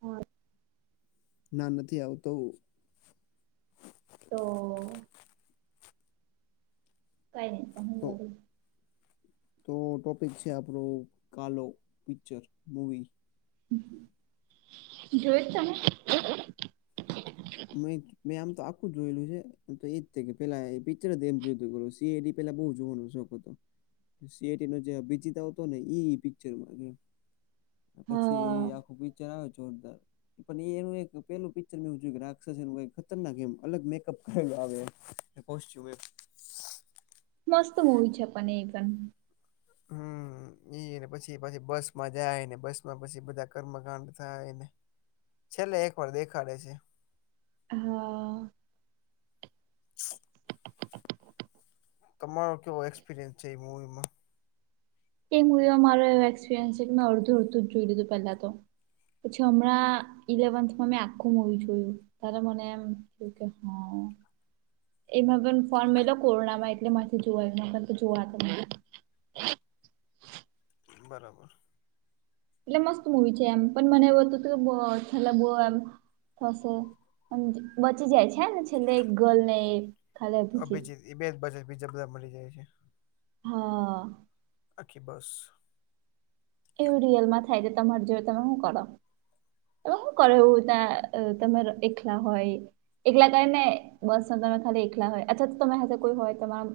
હ [inaudible] ના નથી આવતો. તો. કઈ નહી પહ તો બ [inaudible] તો ટોપિક છે આપણો કાલો પિક્ચર મુવી. જોય જ તમે. મેં આમ તો આખું જ જોયેલું છે. તો એજ થ કે પેલા પિક્ચર જ એમ જોયતું સીએડી પેલા બહુ જોવાનો શોખ હતો. સીએટી નો જે અભિજિત આવતો ને ઈ પિક્ચર માં હૈ. હા પછી આખું પિક્ચર આવે જોરદાર પણ એ એનું એક પેલું પિક્ચર મે જોયુ. સર્જેલું એવુ ખતરનાક એમ અલગ મેકઅપ કરેલા આવે એમ મસ્ત મુવી છે પણને એ પણ [unintelligible] ઈ પછી પછી બસમાં જાયને બસ માં પછી બધા કર્મકાંડ થાયને છેલ્લે એક વાર દેખાડે છે હા તમારો કેવો એક્સપિરિયન્સ છે એ મુવીમાં. તે મારો એ એક્સપિરિયન્સ છે કે મેં અડધું અડધું જ જોઈ લીધું પહેલા તો. પછી હમણાં ઈલેવનમાં મેં આખું મુવી જોયું. તારે મને એમ કેવું કે હ. એમાં પણ ફોર્મ મેલો કોરોનામાં એટલે માંથી જોવા એમાં પણ તો જોવા તો મને. બરાબર એટલે મસ્ત મુવી છે એમ પણ મને એવું હતું હતું કે છેલ્લે બ એમ થશે. બચી જાય છે ને છેલ્લે એક ગર્લને એ. અભિજીત એ બે જ બચે બીજા બધા મરી જાય છે. હા. આખી બસ. એવું રિયલમાં થાય છે તમાર જોડે તમે શું કરો? શું કરે એવુ ત્યાં તમે એકલા હોય. એકલા કરી ને બસ તમે ખાલી એકલા હોય અથવા તો તમે હ કોઈ હોય તમાર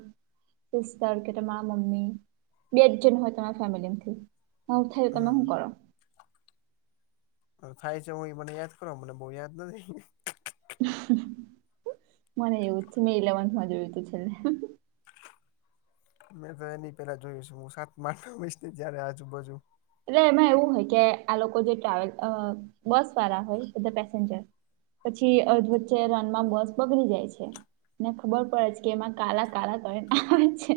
સિસ્ટર કે તમારા મમ્મી બે જ જન હોય તમારા ફેમિલી માંથી. આવું થયું તમે શું હમ કરો? થાય છે હું મને યાદ કરો મને બહુ યાદ નથી. મને એવુ જ છે મે ઇલેવનથમાં જોયુતુ છેલ્લે. મેં તો એની પેલા જોયું હશે હું સાત મા આઠમા હોઈશ ને ત્યારે આજુબાજુ. એટલે એમાં એવું હોય કે આ લોકો જે ટ્રાવેલ બસ વાળા હોય બધા પેસેન્જર. પછી અધ વચ્ચે રણમાં બસ બગડી જાય છે. ને ખબર પડે છે કે એમાં કાલા કાળા કરીને આવે છે.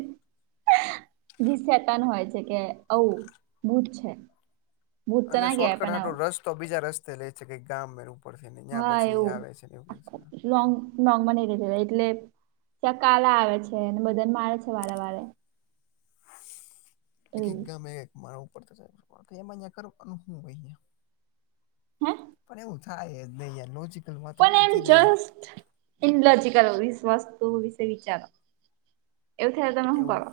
જે શેતન હોય છે કે આવુ ભૂત છે. ભૂત તો અને ના કહેવાય શોર્ટકટ પણ હાટો આવું રસ. તો બીજા રસ્તે લે છે કે ગામ એ ઉપડ છેને જ્યાં હા પછી એવું આવે છે એવું આખું ક લોંગ લોંગ માં નહ લીધે એટલે ત્યાં કાળા આવે છે અને બધાને મારે છે વારે વારે. એક એક એવું ગમે મારા ઉપર કરયા કરૅ. [unintelligible] હે પણ એવું થાય નહીં યાર લોજીક પણ એમ જસ્ટ ઇલોજીકલ વસ્તુ વિશે વિચારો. એવું થાય તો તમે હું એવું કરો?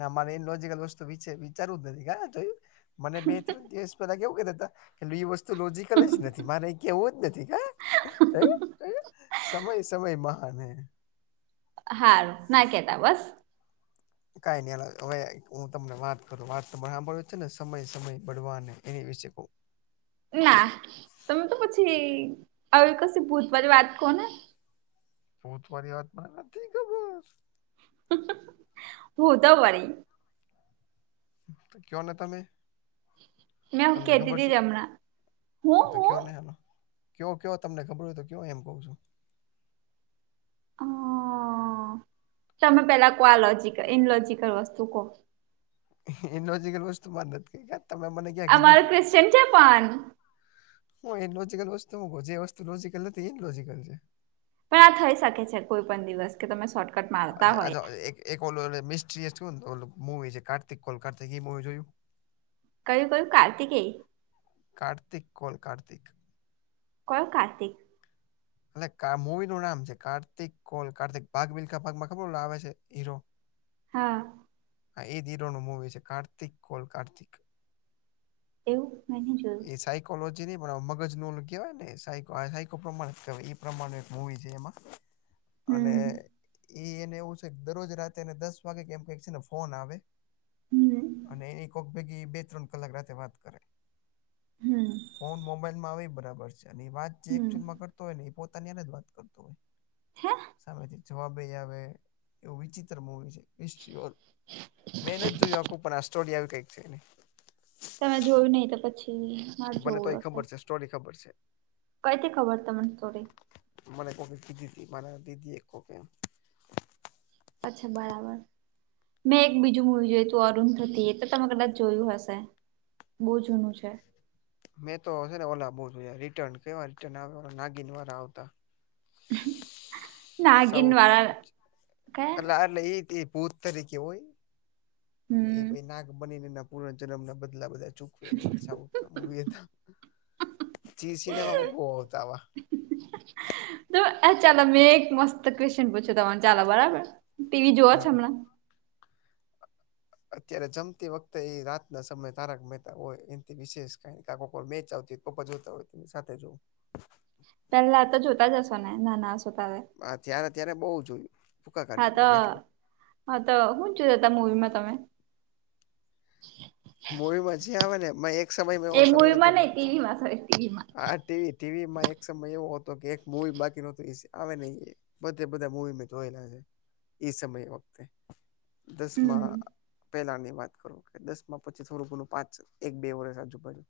ના મારે ઈન લોજિકલ વસ્તુ વિશે વિચારવુ જ નથી જોયું. મને બે ત્રણ દિવસ પહેલા કેવું કરતા હતા એ વસ્તુ લોજીકલ જ નથી મારે એ કેવું જ નથી કે હા. જોયુ જોયુ સમય સમય મહાન હે. હારું ના કેતા બસ. કઈ નહી અ હવે હું તમને વાત કરું વાત તો સાંભળ્યું છે ને સમય સમય બળવાન હે એની વિશે કવ. ના તમે તો પછી આવી કશી ભૂત પર વાત કહો ને. ભૂત વારી વાત મને નથી ખબર. હ હ હોધો વડી ક્યો ને તમે. મેં તમને કેતી ખબર તી છે? જ હમણાં હું આ તો હું કયો ને એમાં કયો કયો તમને ખબર હોય તો કયો એમ કહું છું. હ તમે પેલા કો લોજીક ઇનલોજીકલ વસ્તુ કહો. ઈનલોજિકલ વસ્તુ મારૅ નથી કેવી તમે મને. ક્યાં આ કીધી મારો તી કવેસચન છે પણ. હું ઈનલોજીકલ વસ્તુ હુ જે વસ્તુ લોજીકલ નથી એ ઈનલોજીકલ છે. પણ આ થઈ શકે છે કોઈ પણ દિવસ કે તમે સોટ એક ઓલો મિસ્ટ્રીું ને તો ઓ મૂવી કાર્તિક કોલ કાર્તિક એ મુવી જોયું? કયું કયું કાર્તિકેય? કાર્તિક કોલ કાર્તિક? કોણ કાર્તિક?. એટલે મૂવી નું નામ છે કાર્તિક કોલ કાર્તિક ભાગ મિલખા ભાગમાં ખબર આવે છે? હીરો. હા. હા, એ જ હીરો નુ મૂવી છે, કાર્તિક કોન કાર્તિક. એવું મેહી જોયું. એ સાયકોલોજી માં મગજ નુ કેહેવાય ને, સા સાયકો પ્રમાણેવાય એ પ્રમાણ એક મુવી છે એમાં. [inaudible] અને એ એને એવું છે, દરરોજ રાત્રે એને દસ વાગે કે એમ કે છે. ને ફોન આવે. હમ અને એ કોક ભેગી બે-ત્રણ કલાક રાત્રે વાત કરે. હમ. ફોન મોબાઈલમાં આવે, બરાબર છે, અને વાત જે હમ એકચુલમાં કરતો હોય ને, એ પોતાની હારે જ વાત કરતો હોય. હે સામેથી જવાબ આવે એવ વિચિત્ર મુવી છે. [unintelligible] મેં નથી જોયું આખું, પણ આસ્ટોડિયાર કંઈક છે. તમે જોયું નહીં તો પછી? મારે બને તો એ જોવું હશે ખબર છે, સ્ટોરી ખબર છે. કઈથી ખબર તમને સ્ટોરી? મને કો [unintelligible] દીદી મ દીદી એક કોકે. અચ્છા, બરાબર. મેં એક બીજું મુવી જોયું તું, અરુણધતી. એ તો તમે કદાચ જોયું હશે. બો જૂનું છે. મેં તો શેને, ઓલા બો રિટર્ન કેવા, રિટર્ન આવ નાગીન વાળા આવતા. હ, મઅ સાઉથના પિચર. એટલે એ [unintelligible] ભૂત તરીકે હોય અને હમ એ નાગ બનીને. પૂર્વ જન્મના બદલા બધા ચૂકવે. વી [unintelligible] હતા, જી સિનેમામાં બો આવતા. તો આ ચાલો, મેં એક મસ્ત ક્વેશ્ચન પૂછુ તમને. ચાલો, બરાબર? ટીવી જોવા છો હા હમણાં? અત્યારે જમતી વખતે, એ રાત્રે ના સમય તારક મહેતા હોય. એથી વિશેષ કઈ કાકો મેચ આવતી? પપ્પા જોતા હોય, એની સાથે જોવું. [unintelligible] પેલા તો જોતા જ હશો ને, નાના હશો ત્યારે? ત્યારે ત્યારે બઉ જોયું. ભૂકા હા, તો કાઢીને કેટલું હા, તો હું જોતા મુવીમાં તમે? મુવી માં જે આવે ને, એક સમયમાં એવો સમય હતો. એમાં. હા, ટીવી ટીવી માં એક સમય એવો હતો કે એક મુવી બાકી ન આવે નહી. બધે બધા મુવી મેં જોયેલા છે એ સમય વખતે. હમ દસમાં. પેલા ની વાત કરો કે, દસ માં પછી થોડું ઘણું પાંચ એક બે, ઓર આજુબાજુ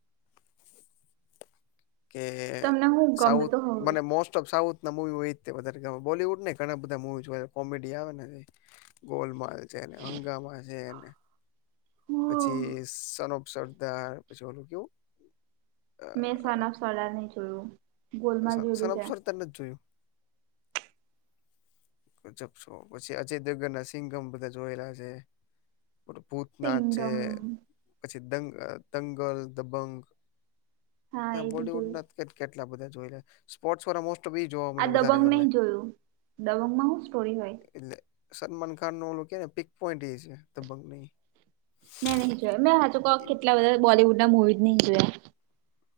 કે તમને હું ગમતું સાઉથ, તું હવે મને મોસ્ટ ઓફ સાઉથ. [unintelligible] ના, મુવી હોય વધારે બોલીવુડ ને ઘણા બધા મુવી કોમેડી આવે. ગોલમાલ છેને, હંગામા છેને. હું પછી સન ઓફ સરદાર, પછી ઓલું કેવું? મેં સનફ સરદાર નહીં જોયું. ગોલમાલ સન જોયેલું સનફ છે સરદાર નથી જોયું. જપો પછી અજય દગ્ગ ના સિંગમ બધા જોયેલા છે. ભૂતનાથ છે. સિંગમ પછી દંગ દંગલ, દબંગ હા આ એ બી જોયું બોલીવુડના છે તો કેટ કેટ એટલા બધા જોઈલા. સ્પોર્ટ વારા મોસ્ટ તો બી ઈ જોવા આ મને વધારે દબંગ ગમે. નહી જોયું દબંગમાં હું સ્ટોરી હોય એટલે સલમાન ખાન નો ઓલુ કે ને, પિક પોઈન્ટ એ છે દબન્ગ ને ઈ. નહીં, જો મેં હાચુ ક્વ, કેટલા બધા બોલીવુડ ના મુવી નહીં જોયા.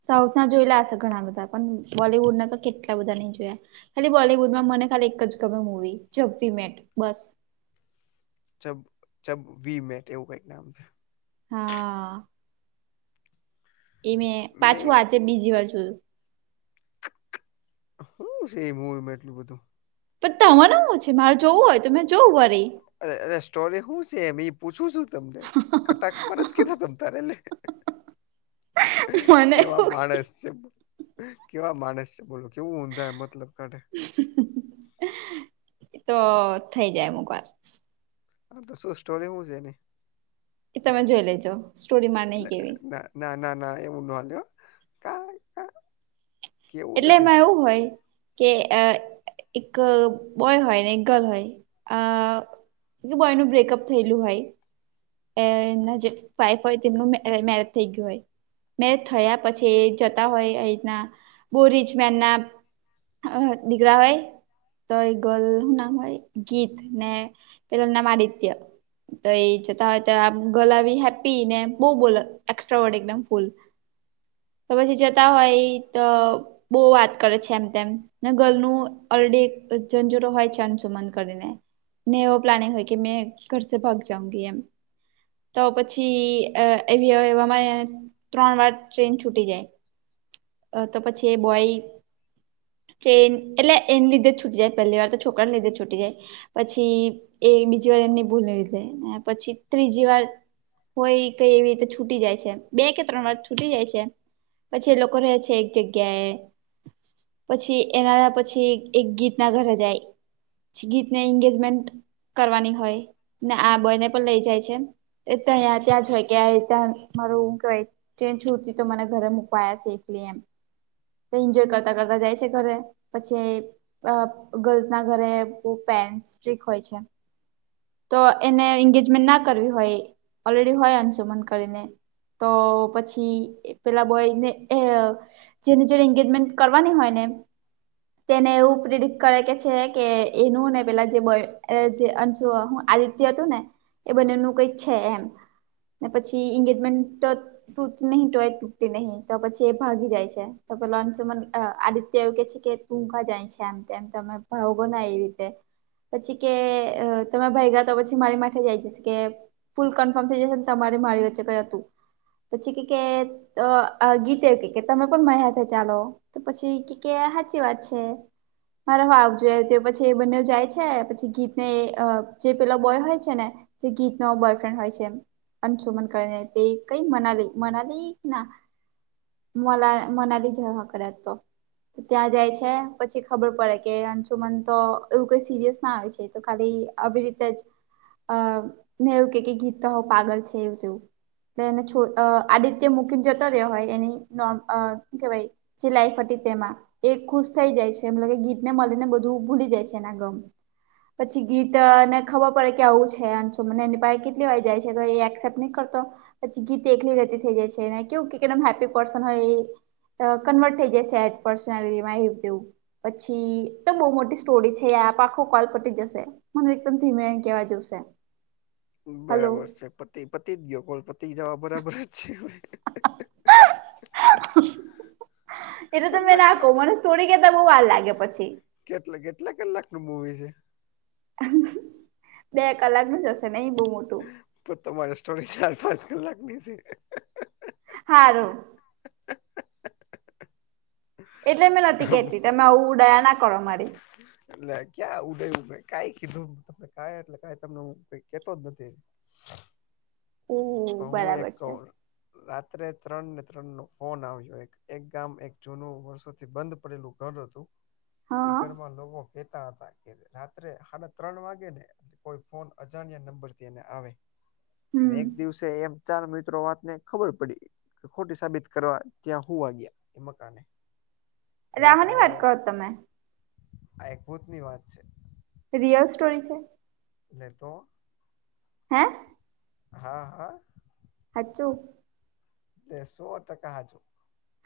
સાઉથ ના જોયેલા હશે ઘણા બધા, પણ બોલિવુડના તો કેટલા બધા નહી જોયા. ખાલી બોલીવુડમાં મને ખાલી એક જ ગમે મુવી જીપી મેટ બસ. જબ જબ વી મેટ એવું કંઈક નામ. હ, અ ઈ મેં પાછું આજે બીજી વાર જોયું. હું છે ઈ મુવીમાં એટલું બધું? કે તમને હું છે મારે જોવું હોય તો મેં જોવું વરી. અરે અરે સ્ટોરી હું છે એમ ઈ પૂછું છું. તમને કટાક્ષમાં નથ કેતા તમ તારે લે. મને કેવા એવું માણસ છે. કેવા માણસ છે બોલો કેવું ઊંધા મતલબ કાઢે. તો થઇ જાય અમુક વાર. હા તો શું સ્ટોરી હું છે એની? ઈ તમે જોઈ લેજો. સ્ટોરીમાં નહી કેવી ના ના ના ના ના એવું નો હાલે હો કાંઈ અ એટલે એમાં એવું હોય. કે અ એક બોય હોયને, એક ગર્લ હોય અ ઈ કે બોયનું બ્રેકઅપ થયેલું હોય. એ એમના જે વાઈફ હોય તેમનું મે મેરજ થઇ ગયું હોય. મેરેજ થયા પછી એ જતા હોય આ રીતના બહુ રિચ મેનના. હહ દીઘરા હોય તોય ગલ હું નામ હોય ગીત ને પેલાના નામ આદિત્ય. તો એ જત તા હોઈ તો આમ ગલ આવી હેપ્પી ને બહું બોલ એક્સ્ટ્રા ઓડ એકદમ ફૂલ. તો પછી જતા હોય ઈ તો. બહુ વાત કરે છે એમ તેમ ને ગલનું અરડી જનજટો હોય છે અનસુમન કરીને. ને એવો પ્લાનિંગ હોય કે મેં ઘર સે ભાગ જાઉંગી એમ. તો પછી એવી એવામાં એ ત્રણ વાર ટ્રેન છૂટી જાય. અ તો પછી એ બોય. કે એટલે એન લીધે જ છૂટી જાય પહેલી વાર તો છોકરાને લીધે જ છૂટી જાય. પછી એ બીજી વાર એમની ભૂલને લીધે ને પછી ત્રીજી વાર. હોય કઈ એવી રીતે છૂટી જાય છે એમ બે કે ત્રણ વાર છૂટી જાય છે પછી એ લોક કો રે છે એક જગ્યાએ. પછી એના પછી એક ગીતના ઘરે જાય. પછી ગીતને એંગેજમેન્ટ કરવાની હોય ને આ બોયને પણ લઇ જાય છે. એ ત્યાં ત્યાં જ હોય કે આ રીતના મારું હું કેવાય ટ્રેન છૂટતી તો મને ઘરે મુકવા આયા સે. એટલે એમ તો ઈન્જોય કરતા કરતા જાય છે ઘરે પછી અ ગર્લ્સના ઘરે બહુ પેરેન્ટ સ્ટ્રીક હોય છે. તો એને એંગેજમેન્ટ ના કરવી હોય ઓલરેડી હોય અંશુમન કરીને. તો પછી પેલા બોયને એ જેને જેને એંગેજમેન્ટ કરવાની હોય ને તેને એવું પ્રેડિટ કરે કે છે કે એનું ને પેલા જે બોય એલે જે અન શું હું આદિત્ય હતું ને એ બંનેનું કઈક છે એમ. ને પછી એંગેજમેન્ટ ત તૂટી નહીં તોય તૂટતી નહી તો પછી એ ભાગી જાય છે તો પેલો અંશુમન અ આદિત્ય એવું કે છે કે તું કા જાય છે આમ તેમ તમે ભગો ના એવી રીતે પછી કે અ તમે ભાઈગા તો પછી મારી માથે જ આઈ જશે કે ફૂલ કન્ફર્મ થઈ જશે ને તમારે મારી વચ્ચે કઈ હતું. પછી કે કે અ આ ગીતે કે કે તમે પણ મારી હાથે ચાલો. તો પછી કે ક સાચી વાત છે. મારે હ આવજ તો પછી એ બંને જાય છે પછી ગીતને અ જે પેલો બોય હોય છે ને જે ગીત નો બોયફ્રેન્ડ હોય છે એમ. અન છો મન ક તે કઈ મનાલે મનાલે ના. મલા મનાલી જ હ કર તો. ત્યાં જાય છે પછી ખબર પડે કે અંચુમન તો એવું કઈ સિરિયસ ના આવે છે તો ખાલી આવી રીતે જ અ ને એવું કે ગીત હો પાગલ છે એવું તેવું. ને છોડ આદિત્ય મુકીન જતો રહ્યો હોય એની નો શુ કેવાય જે લાઈફ હતી તેમાં. એ ખુશ થઈ જાય છે એ કે ગીતને મળીને બધું ભૂલી જાય છે એના ગમ. પછી ગીત ને ખબર પડે કે આવું છે મને એની પાઈ કેટલી વાય જાય છે તો એ એક્સેપ્ટ નહી કરતો. પછી ગીત એકલી રહેતી થઈ જાય છે કેવું કેમ હેપી પર્સન હોય એ કન્વર્ટ થઈ જ સેડ પર્સનલી એવુ તેવું. પછી તો બહુ મોટી સ્ટોરી છે. આપ આખો કોલ પટી જશે. મને એકદમ ધીમે એમ કેવા જવશે. બરાબર છે પતિ પતિ જ ગયો કોલ પતિ જવા બરાબર જ છે. હાહા. એટ તમે ખતરનાક ના આ કહ મને સ્ટોરી કેતા બહુ વાર લાગે પછી. કેટલા કેટલા કલાક નુ મૂવી છે? બે કલાક નુ જ હશે નહી બહુ મોટું. તો તમારી સ્ટોરી ચાર પાંચ કલાકની છે. હારું. એટલે મેં નથી કેતી તમે આવું દયા ના કરો મારી. એટલે ક્યાં ઉડય ઉડ કઈ કીધું ત ક એટલે ક તમને હ કઈ કેતો જ નથી. [inaudible] ઓહ હુ એક બરાબર છે કવ રાત્રે ત્રણ ને ત્રણ નો ફોન આવ્યો એક એક ગામ એક જૂનું વર્ષોથી બંધ પડેલું ઘર હતું એ હા ઘરમાં લોકો કેહેતા હતા કે રાત્રે સાડા ત્રણ વાગે ને કોઈ ફોન અજાણ્યા નંબરથી એ આવે અને હમ એમ ચાર મિત્રો વાતને ખબર પડી. ખોટી સાબિત કરવા ત્યાં હું વાગ્યા એ મકાને. એટલે રાત્રે આમાંની વાત કરો તમે આ એક ભૂતની વાત છે. રિયલ સ્ટોરી છે? ને તો. હે? હા હા. હાચુ? એ સો ટકા હચુુ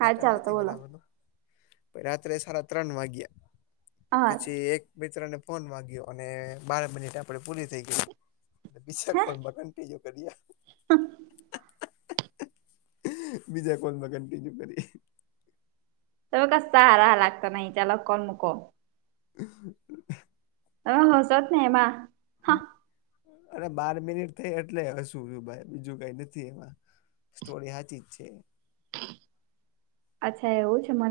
હા ચાલ તો નથી. બોલો [unintelligible] રાત્રે સાડા ત્રણ વાગ્યા હા પછી એક મિત્રને ફોન વાગ્યો અને બાર મિનિટ આપે પૂરી થઈ ગયી. બીજા હે કોલમાં કન્ટિન્યુ કરીએ. [unintelligible] બીજા કોલમાં કન્ટિન્યુ કરીએ. તો કસા હારા લાગત નથી ચાલો કોલ મુકો. [inaudible] અહો સત નહી એમા અરે બાર મિનિટ થઈ એટલે હસું છું ભાઈ બીજું કઈ નથી એમાં. સ્ટોરી હાચી જ છે. અચ્છા એવું છે મને